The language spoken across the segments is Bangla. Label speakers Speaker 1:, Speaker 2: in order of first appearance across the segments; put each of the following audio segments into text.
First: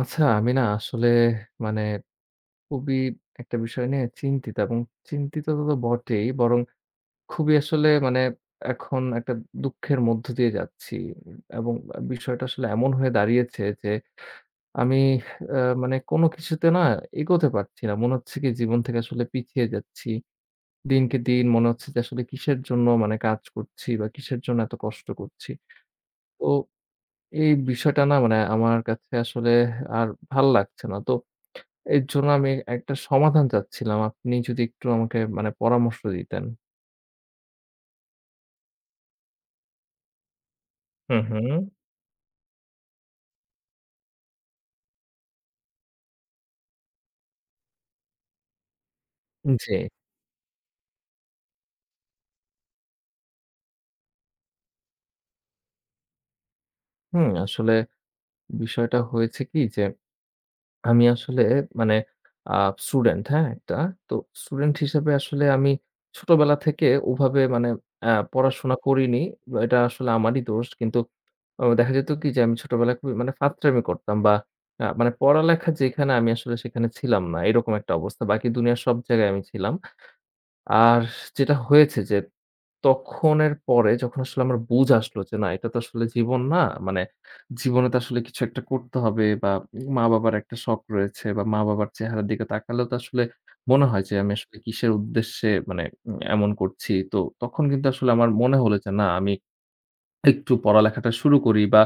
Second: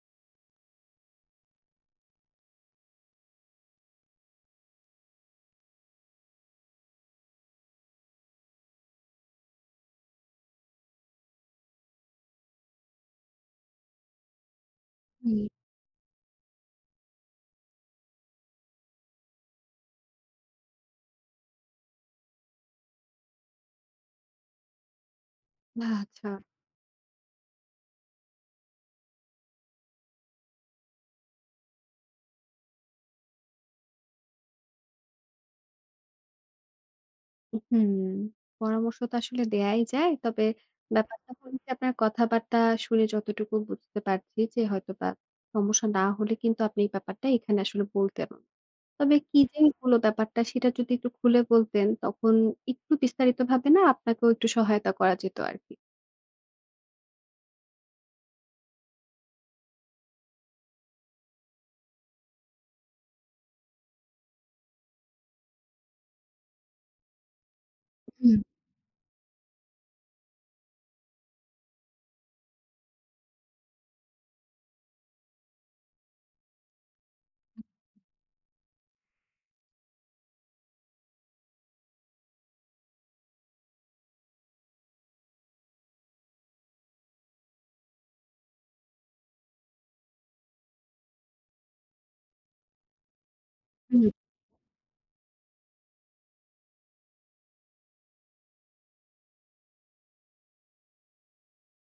Speaker 1: আচ্ছা, আমি না আসলে মানে খুবই একটা বিষয় নিয়ে চিন্তিত এবং চিন্তিত তো বটেই বরং খুবই আসলে মানে এখন একটা দুঃখের মধ্য দিয়ে যাচ্ছি এবং বিষয়টা আসলে এমন হয়ে দাঁড়িয়েছে যে আমি
Speaker 2: হুম,
Speaker 1: মানে কোনো কিছুতে না এগোতে পারছি না। মনে হচ্ছে কি জীবন থেকে আসলে পিছিয়ে যাচ্ছি। দিনকে দিন মনে হচ্ছে যে আসলে কিসের জন্য মানে কাজ করছি বা কিসের জন্য এত কষ্ট করছি।
Speaker 2: আচ্ছা।
Speaker 1: তো এই বিষয়টা না মানে আমার কাছে আসলে আর ভাল লাগছে না। তো এর জন্য আমি একটা সমাধান চাচ্ছিলাম। আপনি যদি একটু আমাকে মানে পরামর্শ দিতেন।
Speaker 2: হুম, পরামর্শ তো আসলে দেয়াই যায়। তবে
Speaker 1: হু,
Speaker 2: ব্যাপারটা
Speaker 1: হু।
Speaker 2: হলো যে আপনার কথাবার্তা শুনে যতটুকু বুঝতে পারছি যে হয়তোবা সমস্যা না হলে কিন্তু আপনি এই ব্যাপারটা এখানে আসলে বলতেন না। তবে কি যে
Speaker 1: জি।
Speaker 2: হলো ব্যাপারটা সেটা যদি একটু খুলে বলতেন তখন একটু বিস্তারিতভাবে না আপনাকেও একটু সহায়তা করা যেত আরকি।
Speaker 1: হুম, আসলে বিষয়টা হয়েছে কি যে, আমি আসলে মানে আ স্টুডেন্ট, হ্যাঁ? একটা। তো স্টুডেন্ট হিসেবে আসলে আমি ছোটবেলা থেকে ওভাবে মানে
Speaker 2: হুম,
Speaker 1: পড়াশোনা করিনি। এটা আসলে আমারই দোষ। কিন্তু ও দেখা যেত কি যে, আমি ছোটবেলায় খুবই মানে ফাত্রামি করতাম বা মানে পড়ালেখা যেখানে আমি আসলে সেখানে ছিলাম না। এরকম একটা অবস্থা। বাকি দুনিয়ার সব জায়গায় আমি ছিলাম। আর যেটা হয়েছে যে তখনের পরে যখন আসলে আমার বুঝ আসলো যে না এটা তো আসলে জীবন না। মানে জীবনে তো আসলে কিছু একটা করতে হবে বা মা-বাবার একটা শখ রয়েছে বা মা-বাবার চেহারার দিকে তাকালেও তো আসলে মনে হয়
Speaker 2: হুম,
Speaker 1: যে আমি আসলে কিসের উদ্দেশ্যে মানে এমন করছি। তো তখন কিন্তু আসলে আমার মনে হলো যে না আমি একটু পড়ালেখাটা শুরু করি বা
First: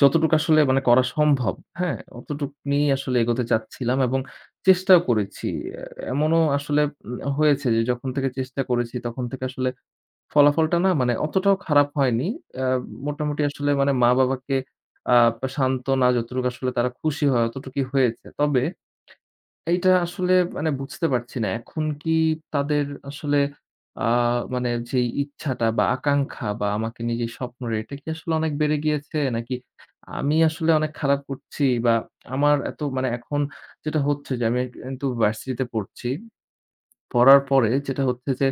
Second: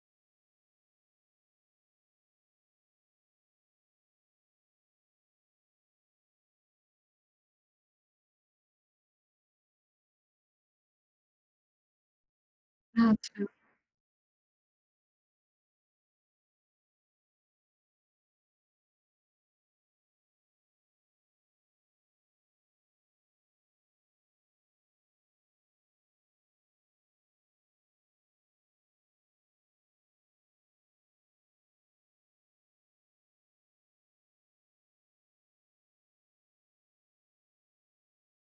Speaker 1: যতটুকু আসলে মানে করা সম্ভব, হ্যাঁ? অতটুক নিয়েই আসলে এগোতে চাচ্ছিলাম এবং চেষ্টাও করেছি। এ এমনও আসলে হয়েছে যে যখন থেকে চেষ্টা করেছি তখন থেকে আসলে ফলাফলটা না মানে অতটাও খারাপ হয়নি। আ মোটামুটি
Speaker 2: আচ্ছা।
Speaker 1: আসলে মানে মা-বাবাকে আ শান্তনা যতটুকু আসলে তারা খুশি হয় অতটুকুই হয়েছে। তবে এইটা আসলে মানে বুঝতে পারছি না। এখন কি তাদের আসলে আ মানে যেই ইচ্ছাটা বা আকাঙ্খা বা আমাকে নিয়ে যে স্বপ্নর এটা কি আসলে অনেক বেড়ে গিয়েছে? নাকি আমি আসলে অনেক খারাপ করছি বা আমার এত মানে এখন যেটা হচ্ছে যে আমি কিন্তু ভার্সিটিতে পড়ছি। পড়ার পরে যেটা হচ্ছে যে,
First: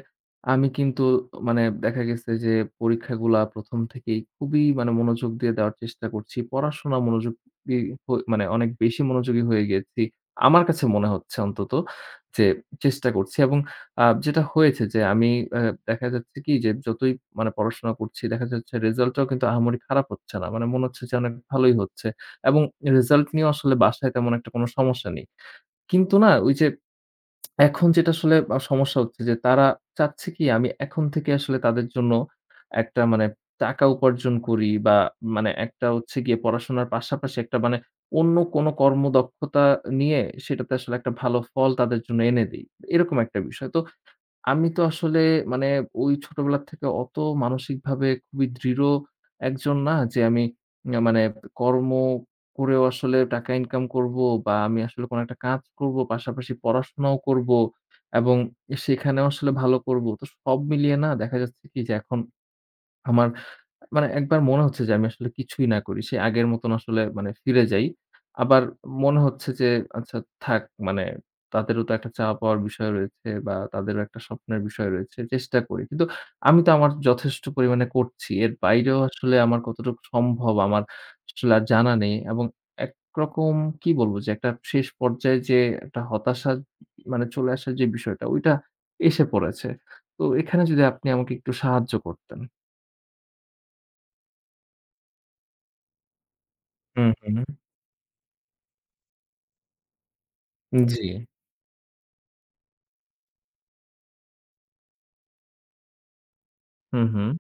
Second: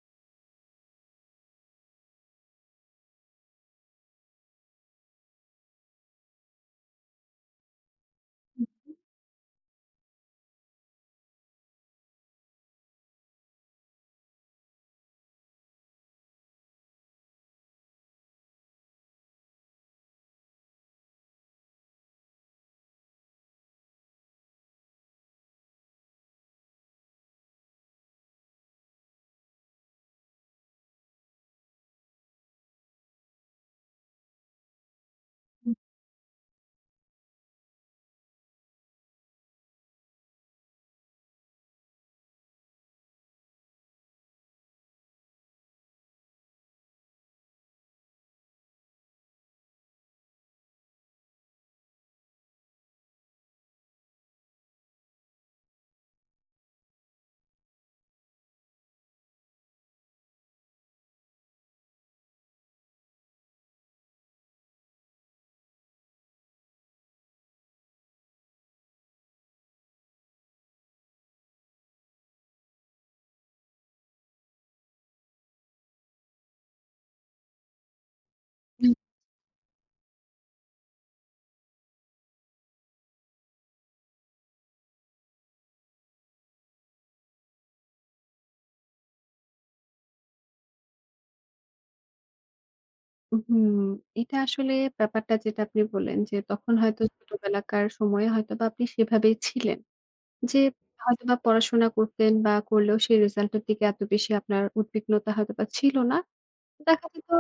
Speaker 1: আমি কিন্তু মানে দেখা গেছে যে পরীক্ষাগুলা ১ম থেকেই খুবই মানে মনোযোগ দিয়ে দেওয়ার চেষ্টা করছি। পড়াশোনা মনোযোগ দিয়ে মানে অনেক বেশি মনোযোগী হয়ে গিয়েছি। আমার কাছে মনে হচ্ছে অন্তত যে চেষ্টা করছি এবং যেটা হয়েছে যে আমি আ দেখা যাচ্ছে কি যে যতই মানে পড়াশোনা করছি দেখা যাচ্ছে রেজাল্টটাও কিন্তু আহামরি খারাপ হচ্ছে না। মানে মনে হচ্ছে যে অনেক ভালোই হচ্ছে এবং রেজাল্ট নিয়েও আসলে বাসায় তেমন একটা কোনো সমস্যা নেই। কিন্তু না ওই যে এখন যেটা আসলে সমস্যা হচ্ছে যে তারা চাচ্ছে কি আমি এখন থেকে আসলে তাদের জন্য একটা মানে টাকা উপার্জন করি বা মানে একটা হচ্ছে গিয়ে পড়াশোনার পাশাপাশি একটা মানে অন্য কোনো কর্মদক্ষতা নিয়ে সেটাতে আসলে একটা ভালো ফল তাদের জন্য এনে দেই। এরকম একটা বিষয়। তো আমি তো আসলে মানে ওই ছোটবেলা থেকে অত মানসিকভাবে খুবই দৃঢ় একজন না যে আমি মানে কর্ম করেও আসলে টাকা ইনকাম করব বা আমি আসলে কোনো একটা কাজ করব, পাশাপাশি পড়াশোনাও করব এবং সেখানেও আসলে ভালো করব। তো সব মিলিয়ে না দেখা যাচ্ছে কি যে এখন আমার মানে একবার মনে হচ্ছে যে আমি আসলে কিছুই না করি। সেই আগের মতন আসলে মানে ফিরে যাই। আবার মনে হচ্ছে যে আচ্ছা থাক মানে তাদেরও তো একটা চাওয়া পাওয়ার বিষয় রয়েছে বা তাদেরও একটা স্বপ্নের বিষয় রয়েছে। চেষ্টা করি। কিন্তু আমি তো আমার যথেষ্ট পরিমাণে করছি। এর
Speaker 2: হুম,
Speaker 1: বাইরেও আসলে আমার কতটুকু সম্ভব আমার আসলে আর জানা নেই এবং একরকম কি বলবো যে একটা শেষ পর্যায়ে যে একটা হতাশা মানে চলে আসার যে বিষয়টা ওইটা এসে পড়েছে। তো এখানে যদি আপনি আমাকে একটু সাহায্য করতেন।
Speaker 2: হুম, এটা আসলে ব্যাপারটা যেটা আপনি বললেন যে তখন হয়তো
Speaker 1: হুম, হুম।
Speaker 2: ছোটবেলাকার সময়ে হয়তোবা আপনি সেভাবেই ছিলেন। যে
Speaker 1: জি।
Speaker 2: হয়তোবা পড়াশোনা করতেন বা করলেও সেই রেজাল্ট এর দিকে এত বেশি আপনার উদ্বিগ্নতা হয়তোবা ছিল না।
Speaker 1: হুম,
Speaker 2: দেখা যেত
Speaker 1: হুম।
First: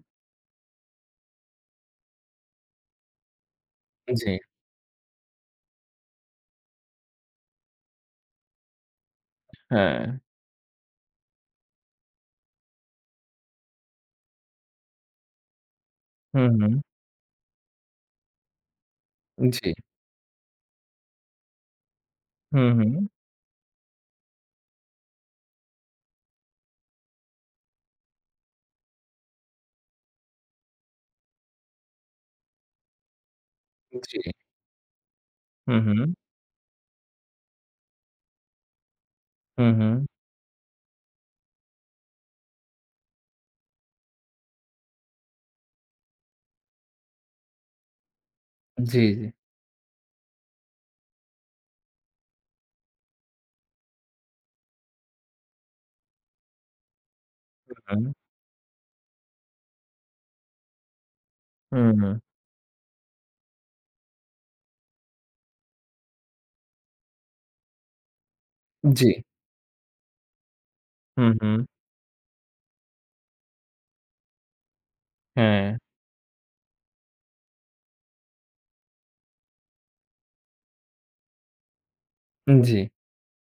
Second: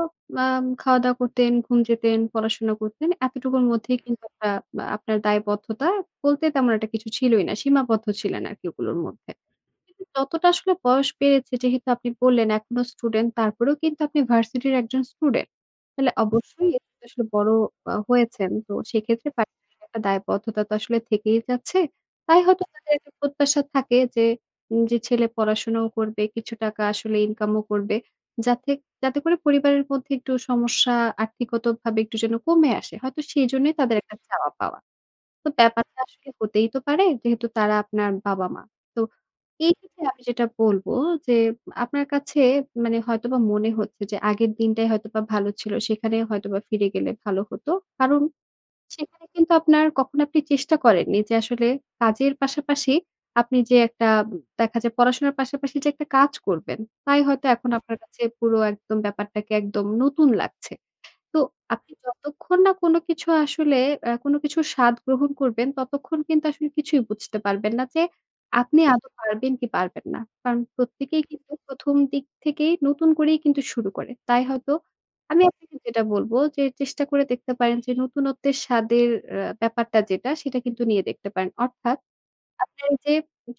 Speaker 2: খাওয়া-দাওয়া করতেন, ঘুম যেতেন, পড়াশোনা করতেন। এতটুকুর মধ্যেই কিন্তু
Speaker 1: জি,
Speaker 2: একটা আপনার দায়বদ্ধতা বলতে তেমন একটা কিছু ছিলই না। সীমাবদ্ধ ছিলেন আরকি ওগুলোর মধ্যে।
Speaker 1: হ্যাঁ।
Speaker 2: কিন্তু যতটা আসলে বয়স বেড়েছে যেহেতু আপনি বললেন এখনো স্টুডেন্ট তারপরেও কিন্তু আপনি ভার্সিটির একজন স্টুডেন্ট। তাহলে
Speaker 1: হুম,
Speaker 2: অবশ্যই
Speaker 1: হুম।
Speaker 2: এতে তো আসলে বড় হয়েছেন। তো সেক্ষেত্রে
Speaker 1: জি।
Speaker 2: পারিবারিক একটা দায়বদ্ধতা তো আসলে থেকেই যাচ্ছে। তাই হয়তো
Speaker 1: হুম, হুম।
Speaker 2: তাদের একটা প্রত্যাশা থাকে যে ছেলে পড়াশোনাও করবে, কিছু টাকা আসলে ইনকামও করবে। যাতে যাতে করে পরিবারের মধ্যে একটু সমস্যা আর্থিকগতভাবে একটু যেন কমে আসে। হয়তো সেজন্যই তাদের একটা
Speaker 1: জি।
Speaker 2: চাওয়া পাওয়া। তো
Speaker 1: হুম,
Speaker 2: ব্যাপারটা
Speaker 1: হুম।
Speaker 2: আসলে হতেই তো পারে যেহেতু তারা আপনার বাবা-মা। তো
Speaker 1: হুম,
Speaker 2: এই
Speaker 1: হুম।
Speaker 2: ক্ষেত্রে আমি যেটা বলব যে, আপনার কাছে মানে হয়তোবা মনে হচ্ছে যে, আগের দিনটাই হয়তোবা ভালো ছিল। সেখানে হয়তোবা ফিরে গেলে ভালো হতো। কারণ
Speaker 1: জি, জি।
Speaker 2: সেখানে কিন্তু আপনার কখনো আপনি চেষ্টা করেননি যে, আসলে কাজের পাশাপাশি আপনি যে একটা দেখা যায় পড়াশোনার পাশাপাশি যে একটা কাজ করবেন, তাই হয়তো এখন আপনার
Speaker 1: হুম,
Speaker 2: কাছে পুরো একদম ব্যাপারটাকে একদম নতুন লাগছে। তো
Speaker 1: হুম,
Speaker 2: আপনি
Speaker 1: হুম।
Speaker 2: যতক্ষণ না কোনো কিছু আসলে কোনো কিছুর স্বাদ গ্রহণ করবেন, ততক্ষণ কিন্তু আসলে কিছুই বুঝতে পারবেন না যে, আপনি
Speaker 1: জি।
Speaker 2: আদৌ পারবেন কি পারবেন না। কারণ প্রত্যেকেই
Speaker 1: হুম,
Speaker 2: কিন্তু
Speaker 1: হুম।
Speaker 2: ১ম দিক থেকেই নতুন করেই কিন্তু শুরু করে। তাই হয়তো আমি
Speaker 1: হ্যাঁ।
Speaker 2: আপনাকে যেটা বলব যে, চেষ্টা করে দেখতে পারেন যে, নতুনত্বের স্বাদের ব্যাপারটা যেটা, সেটা কিন্তু নিয়ে দেখতে পারেন। অর্থাৎ
Speaker 1: জি।
Speaker 2: আপনার এই যে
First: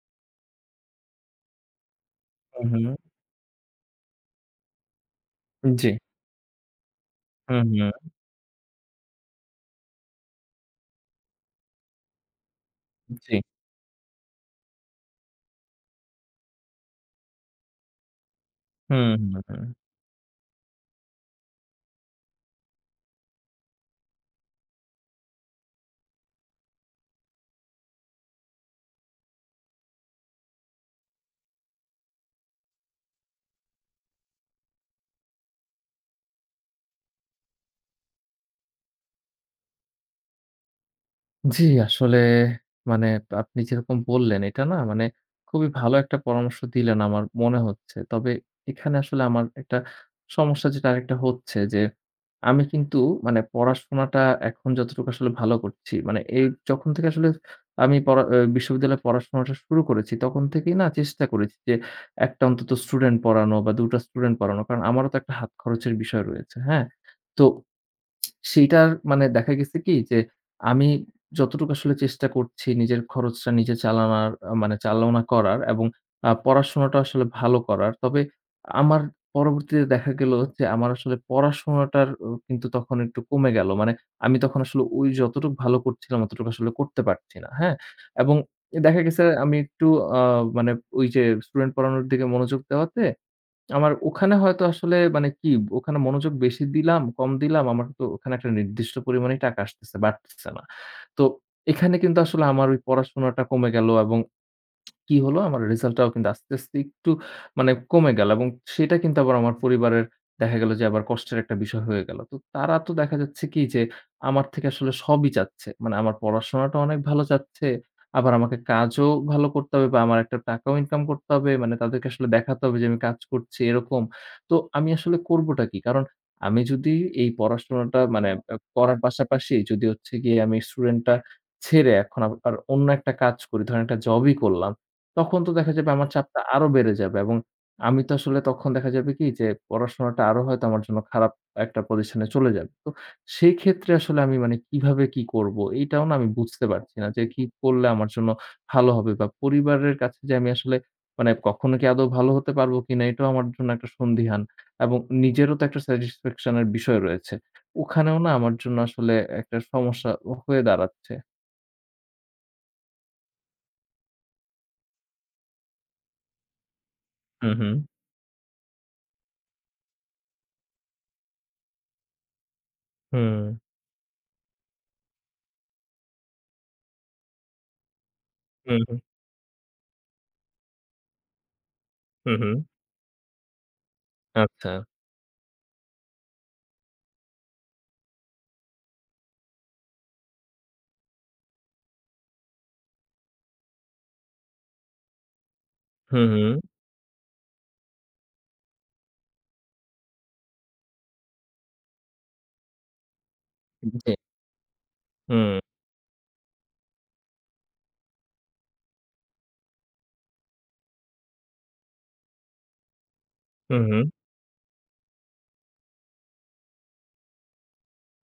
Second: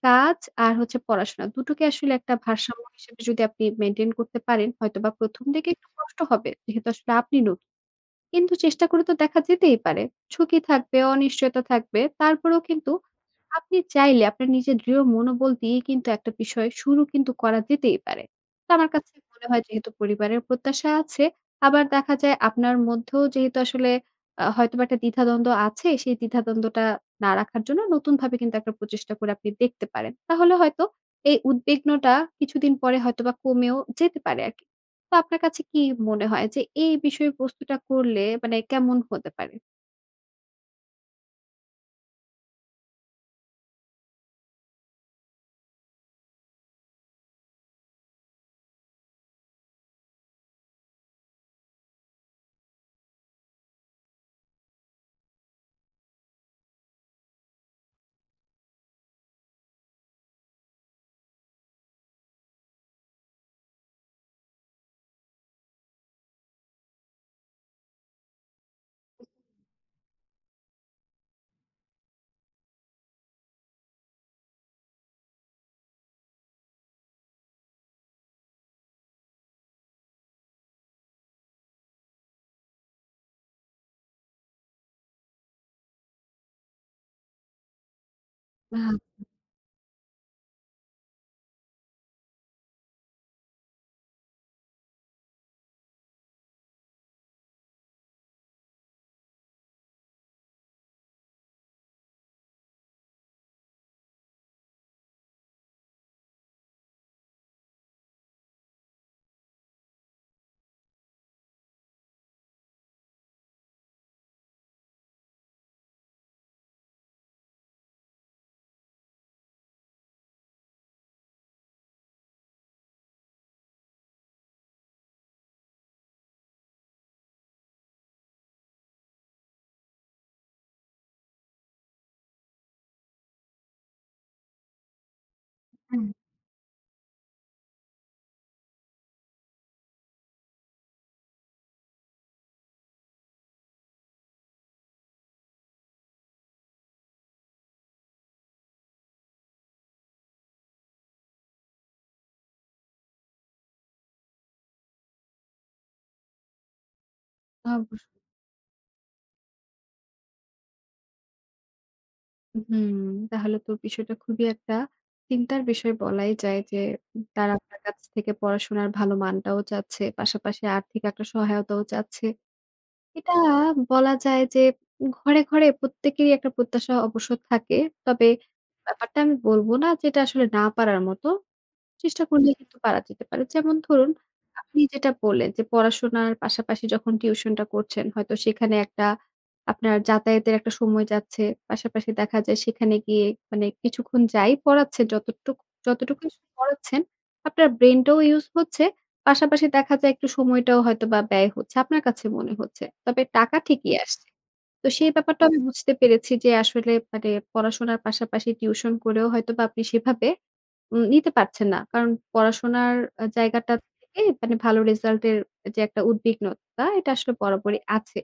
Speaker 2: কাজ আর হচ্ছে পড়াশোনা, দুটোকে আসলে একটা
Speaker 1: হুম,
Speaker 2: ভারসাম্য
Speaker 1: হুম।
Speaker 2: হিসেবে যদি আপনি মেইনটেইন করতে পারেন, হয়তোবা ১ম দিকে একটু
Speaker 1: জি।
Speaker 2: কষ্ট হবে। যেহেতু আসলে আপনি নতুন।
Speaker 1: হুম, হুম।
Speaker 2: কিন্তু চেষ্টা করে তো দেখা যেতেই পারে। ঝুঁকি থাকবে, অনিশ্চয়তা থাকবে। তারপরেও কিন্তু
Speaker 1: জি।
Speaker 2: আপনি চাইলে আপনার নিজের দৃঢ় মনোবল দিয়ে কিন্তু একটা বিষয় শুরু কিন্তু করা যেতেই পারে। তো আমার
Speaker 1: হুম,
Speaker 2: কাছে
Speaker 1: হুম,
Speaker 2: মনে হয়
Speaker 1: হুম।
Speaker 2: যেহেতু পরিবারের প্রত্যাশা আছে, আবার দেখা যায় আপনার মধ্যেও যেহেতু আসলে হয়তোবা একটা দ্বিধাদ্বন্দ্ব আছে, সেই দ্বিধাদ্বন্দ্বটা না রাখার জন্য নতুনভাবে কিন্তু একটা প্রচেষ্টা করে আপনি দেখতে পারেন। তাহলে হয়তো এই উদ্বিগ্নটা কিছুদিন পরে হয়তোবা কমেও যেতে পারে আরকি। তো আপনার কাছে কি মনে হয় যে এই বিষয়বস্তুটা করলে মানে কেমন হতে পারে?
Speaker 1: জি, আসলে মানে আপনি যেরকম বললেন এটা না মানে খুবই ভালো একটা পরামর্শ দিলেন আমার মনে হচ্ছে। তবে এখানে আসলে আমার একটা সমস্যা যেটা আরেকটা হচ্ছে যে, আমি কিন্তু মানে পড়াশোনাটা এখন যতটুকু আসলে ভালো করছি মানে এই যখন থেকে আসলে আমি পড়া আ বিশ্ববিদ্যালয়ে পড়াশোনাটা শুরু করেছি তখন থেকেই না চেষ্টা করেছি যে, একটা অন্তত স্টুডেন্ট পড়ানো বা ২টা টা স্টুডেন্ট পড়ানো। কারণ আমারও তো একটা হাত খরচের বিষয় রয়েছে। হ্যাঁ? তো সেইটার মানে দেখা গেছে কি যে, আমি যতটুকু আসলে চেষ্টা করছি নিজের খরচটা নিজে চালানার আ মানে চালনা করার এবং পড়াশোনাটা আসলে ভালো করার। তবে আমার পরবর্তীতে দেখা গেল যে, আমার আসলে পড়াশোনাটার ও কিন্তু তখন একটু কমে গেল। মানে আমি তখন আসলে ওই যতটুক ভালো করছিলাম অতটুকু আসলে করতে পারছি না। হ্যাঁ? এবং
Speaker 2: আহ
Speaker 1: দেখা গেছে আমি একটু আ মানে ওই যে স্টুডেন্ট পড়ানোর দিকে মনোযোগ দেওয়াতে আমার ওখানে হয়তো আসলে মানে কি ওখানে মনোযোগ বেশি দিলাম, কম দিলাম, আমার তো ওখানে একটা নির্দিষ্ট পরিমাণেই টাকা আসতেছে, বাড়তেছে না। তো এখানে কিন্তু আসলে আমার ওই পড়াশোনাটা কমে গেল এবং কি হলো? আমার রেজাল্টটাও কিন্তু আস্তে, আস্তে একটু মানে কমে গেল এবং সেটা কিন্তু আবার আমার পরিবারের দেখা গেল যে আবার কষ্টের একটা বিষয় হয়ে গেল। তো তারা তো দেখা যাচ্ছে কি যে আমার থেকে আসলে সবই চাচ্ছে। মানে আমার পড়াশোনাটা অনেক ভালো চাচ্ছে। আবার আমাকে কাজও ভালো করতে হবে বা আমার একটা টাকাও ইনকাম করতে হবে। মানে তাদেরকে আসলে দেখাতে হবে যে আমি কাজ করছি এরকম। তো আমি আসলে করবোটা কি? কারণ আমি যদি এই পড়াশোনাটা মানে করার পাশাপাশি যদি হচ্ছে গিয়ে আমি স্টুডেন্টটা ছেড়ে এখন আবার অন্য একটা কাজ করি, ধরেন একটা জবই করলাম। তখন তো দেখা যাবে
Speaker 2: হ্যাঁ,
Speaker 1: আমার চাপটা আরো বেড়ে যাবে এবং আমি তো আসলে তখন দেখা যাবে কি যে পড়াশোনাটা আরো হয়তো আমার জন্য খারাপ একটা পজিশনে চলে যাবে। তো সেই ক্ষেত্রে আসলে আমি মানে কিভাবে কি করব? এইটাও না আমি বুঝতে পারছি না যে কি করলে আমার জন্য ভালো হবে বা পরিবারের কাছে যে আমি আসলে মানে কখনো কি আদৌ ভালো হতে পারবো কিনা এটাও আমার জন্য একটা সন্দিহান এবং নিজেরও তো একটা স্যাটিসফ্যাকশন এর বিষয় রয়েছে।
Speaker 2: অবশ্যই।
Speaker 1: ওখানেও না আমার জন্য আসলে একটা সমস্যা হয়ে দাঁড়াচ্ছে।
Speaker 2: হুম, তাহলে তো বিষয়টা খুবই একটা চিন্তার বিষয় বলাই যায় যে
Speaker 1: হু,
Speaker 2: তারা
Speaker 1: হু।
Speaker 2: আপনার কাছ থেকে পড়াশোনার ভালো মানটাও চাচ্ছে, পাশাপাশি আর্থিক একটা সহায়তাও চাচ্ছে। এটা
Speaker 1: হুম,
Speaker 2: বলা যায় যে ঘরে, ঘরে প্রত্যেকেরই একটা প্রত্যাশা অবশ্য থাকে। তবে
Speaker 1: হুম, হুম,
Speaker 2: ব্যাপারটা আমি বলব না যে এটা আসলে না পারার মতো। চেষ্টা
Speaker 1: হুম,
Speaker 2: করলে
Speaker 1: হুম,
Speaker 2: কিন্তু পারা যেতে পারে। যেমন ধরুন,
Speaker 1: আচ্ছা।
Speaker 2: আপনি যেটা বললেন যে পড়াশোনার পাশাপাশি যখন টিউশনটা করছেন, হয়তো সেখানে একটা আপনার যাতায়াতের একটা সময় যাচ্ছে। পাশাপাশি দেখা যায় সেখানে গিয়ে মানে কিছুক্ষণ যাই পড়াচ্ছেন,
Speaker 1: হুম,
Speaker 2: যতটুকু
Speaker 1: হুম।
Speaker 2: আসলে পড়াচ্ছেন, আপনার ব্রেইনটাও ইউজ হচ্ছে। পাশাপাশি দেখা যায় একটু সময়টাও হয়তোবা ব্যয় হচ্ছে। আপনার কাছে মনে হচ্ছে। তবে টাকা ঠিকই
Speaker 1: জি।
Speaker 2: আসছে। তো সেই ব্যাপারটা আমি
Speaker 1: হুম,
Speaker 2: বুঝতে পেরেছি যে আসলে মানে পড়াশোনার পাশাপাশি টিউশন করেও হয়তোবা আপনি সেভাবে নিতে পারছেন না। কারণ পড়াশোনার জায়গাটা
Speaker 1: হুম, হুম,
Speaker 2: থেকে মানে ভালো রেজাল্ট এর যে একটা উদ্বিগ্নতা এটা আসলে বরাবরই আছে।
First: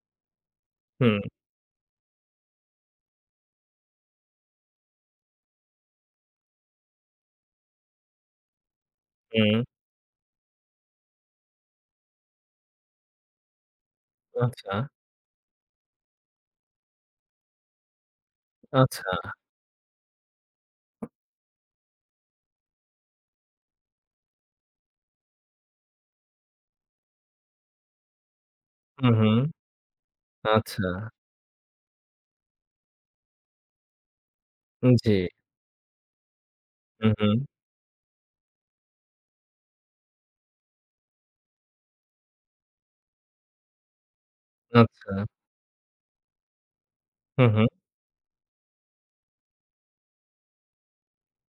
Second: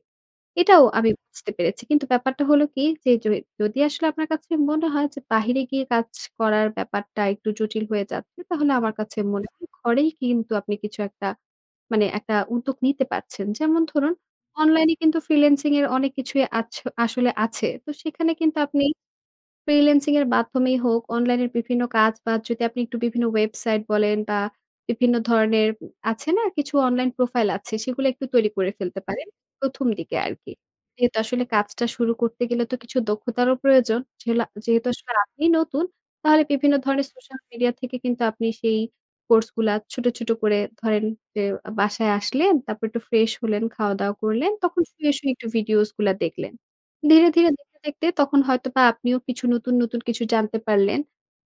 Speaker 2: এটাও আমি
Speaker 1: হুম,
Speaker 2: বুঝতে পেরেছি। কিন্তু ব্যাপারটা হলো কি যে যদি আসলে আপনার কাছে মনে হয় যে বাহিরে গিয়ে কাজ করার ব্যাপারটা একটু জটিল হয়ে যাচ্ছে, তাহলে আমার কাছে মনে
Speaker 1: হুম।
Speaker 2: হয় ঘরেই কিন্তু আপনি কিছু একটা মানে একটা উদ্যোগ নিতে পারছেন। যেমন ধরুন
Speaker 1: আচ্ছা,
Speaker 2: অনলাইনে কিন্তু ফ্রিল্যান্সিং এর অনেক কিছুই আসলে আছে। তো সেখানে কিন্তু আপনি
Speaker 1: আচ্ছা।
Speaker 2: ফ্রিল্যান্সিং এর মাধ্যমেই হোক, অনলাইনের বিভিন্ন কাজ বা যদি আপনি একটু বিভিন্ন ওয়েবসাইট বলেন বা বিভিন্ন ধরনের আছে না কিছু অনলাইন প্রোফাইল আছে সেগুলো একটু তৈরি করে ফেলতে
Speaker 1: হুম,
Speaker 2: পারেন
Speaker 1: হুম।
Speaker 2: ১ম দিকে আরকি।
Speaker 1: আচ্ছা।
Speaker 2: যেহেতু আসলে কাজটা শুরু করতে গেলে তো কিছু দক্ষতারও প্রয়োজন। যেহেতু
Speaker 1: জি।
Speaker 2: আসলে আপনি নতুন। তাহলে বিভিন্ন ধরনের
Speaker 1: হুম, হুম।
Speaker 2: সোশ্যাল মিডিয়া থেকে কিন্তু আপনি সেই কোর্স গুলা ছোট, ছোট করে ধরেন যে বাসায় আসলেন, তারপর একটু ফ্রেশ হলেন, খাওয়া-দাওয়া করলেন, তখন
Speaker 1: আচ্ছা।
Speaker 2: শুয়ে, শুয়ে একটু ভিডিওস গুলা দেখলেন। ধীরে,
Speaker 1: হুম,
Speaker 2: ধীরে
Speaker 1: হুম।
Speaker 2: দেখতে, দেখতে তখন হয়তোবা আপনিও কিছু নতুন, নতুন কিছু জানতে পারলেন।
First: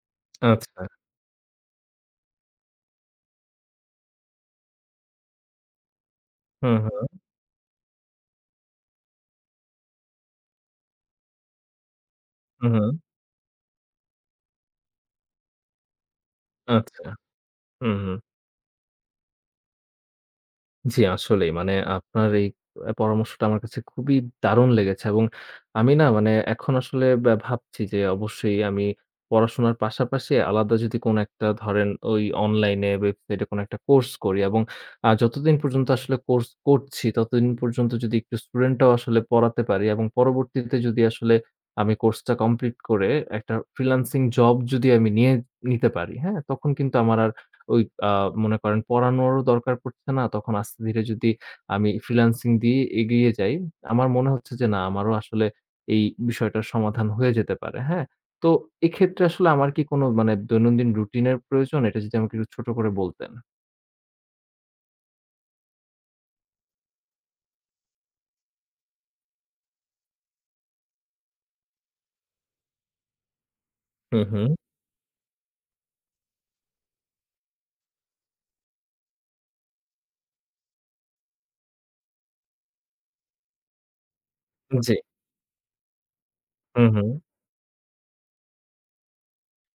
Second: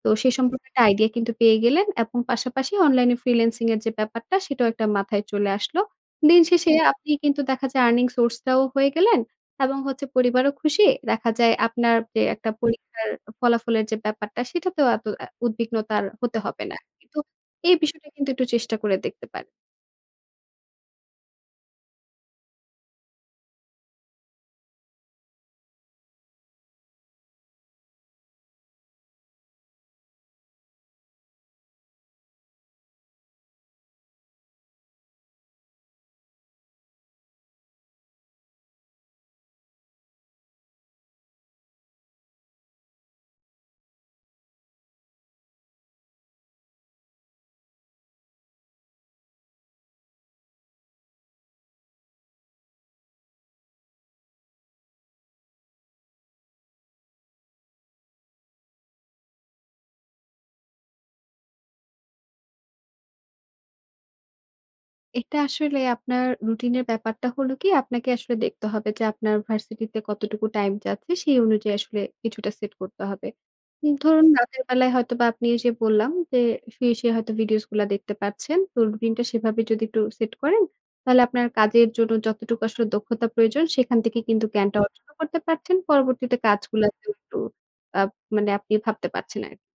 Speaker 2: তো সে সম্পর্কে
Speaker 1: আচ্ছা।
Speaker 2: একটা আইডিয়া কিন্তু পেয়ে গেলেন এবং পাশাপাশি অনলাইনে ফ্রিল্যান্সিং এর যে ব্যাপারটা সেটাও একটা মাথায় চলে আসলো। দিন শেষে
Speaker 1: হুম,
Speaker 2: আপনি
Speaker 1: হুম,
Speaker 2: কিন্তু দেখা যায় আর্নিং সোর্স টাও হয়ে গেলেন এবং হচ্ছে পরিবারও খুশি। দেখা যায় আপনার যে একটা
Speaker 1: হুম, হুম।
Speaker 2: পরীক্ষার ফলাফলের যে ব্যাপারটা সেটাতেও এত উদ্বিগ্নতা আর হতে হবে না।
Speaker 1: আচ্ছা।
Speaker 2: কিন্তু এই
Speaker 1: হুম,
Speaker 2: বিষয়টা
Speaker 1: হুম।
Speaker 2: কিন্তু একটু চেষ্টা করে দেখতে পারেন।
Speaker 1: জি, আসলেই। মানে আপনার এই পরামর্শটা আমার কাছে খুবই দারুণ লেগেছে এবং আমি না মানে এখন আসলে ভাবছি যে অবশ্যই আমি পড়াশোনার পাশাপাশি আলাদা যদি কোনো একটা ধরেন ওই অনলাইনে ওয়েবসাইটে কোনো একটা কোর্স করি এবং যতদিন পর্যন্ত আসলে কোর্স করছি, ততদিন পর্যন্ত যদি একটু স্টুডেন্টরাও আসলে পড়াতে পারি এবং পরবর্তীতে যদি আসলে আমি কোর্সটা কমপ্লিট করে একটা ফ্রিল্যান্সিং জব যদি আমি নিয়ে নিতে পারি, হ্যাঁ? তখন কিন্তু আমার আর ওই আ মনে করেন পড়ানোরও দরকার পড়ছে না। তখন আস্তে ধীরে যদি আমি ফ্রিল্যান্সিং দিয়ে এগিয়ে যাই, আমার মনে হচ্ছে যে না আমারও আসলে এই বিষয়টার সমাধান হয়ে যেতে পারে। হ্যাঁ? তো এক্ষেত্রে আসলে আমার কি কোনো মানে দৈনন্দিন রুটিন এর প্রয়োজন? এটা যদি আমাকে একটু ছোট করে বলতেন।
Speaker 2: এটা আসলে আপনার রুটিনের ব্যাপারটা হলো কি আপনাকে আসলে দেখতে হবে যে আপনার ভার্সিটিতে কতটুকু টাইম যাচ্ছে সেই অনুযায়ী আসলে কিছুটা সেট করতে হবে।
Speaker 1: হুম,
Speaker 2: ধরুন
Speaker 1: হুম।
Speaker 2: রাতের বেলায় হয়তোবা আপনি এই যে বললাম যে শুয়ে, শুয়ে হয়তো ভিডিওস গুলা দেখতে পাচ্ছেন। তো রুটিনটা সেভাবে যদি একটু সেট করেন তাহলে আপনার কাজের জন্য যতটুকু আসলে দক্ষতা প্রয়োজন সেখান থেকে কিন্তু জ্ঞানটা
Speaker 1: জি।
Speaker 2: অর্জন করতে পারছেন। পরবর্তীতে
Speaker 1: হুম, হুম।
Speaker 2: কাজগুলাতেও একটু আ মানে আপনি ভাবতে পারছেন আরকি।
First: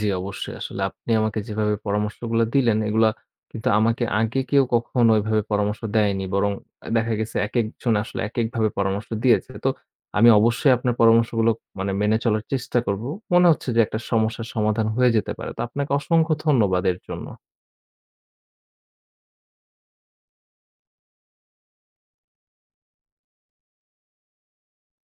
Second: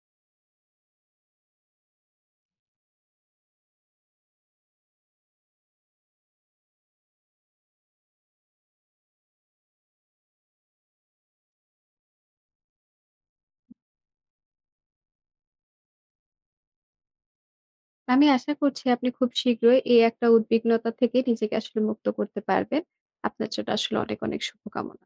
Speaker 1: জি, অবশ্যই। আসলে আপনি আমাকে যেভাবে পরামর্শগুলা দিলেন, এগুলা কিন্তু আমাকে আগে কেউ কখনো এভাবে পরামর্শ দেয়নি। বরং দেখা গেছে একেকজন আসলে একেকভাবে পরামর্শ দিয়েছে। তো আমি অবশ্যই আপনার পরামর্শগুলো মানে মেনে চলার চেষ্টা করব। মনে হচ্ছে যে একটা সমস্যার সমাধান হয়ে যেতে পারে। তো আপনাকে অসংখ্য ধন্যবাদ এর জন্য।
Speaker 2: আমি আশা করছি আপনি খুব শীঘ্রই এই একটা উদ্বিগ্নতা থেকে নিজেকে আসলে মুক্ত করতে পারবেন। আপনার জন্য আসলে অনেক, অনেক শুভকামনা।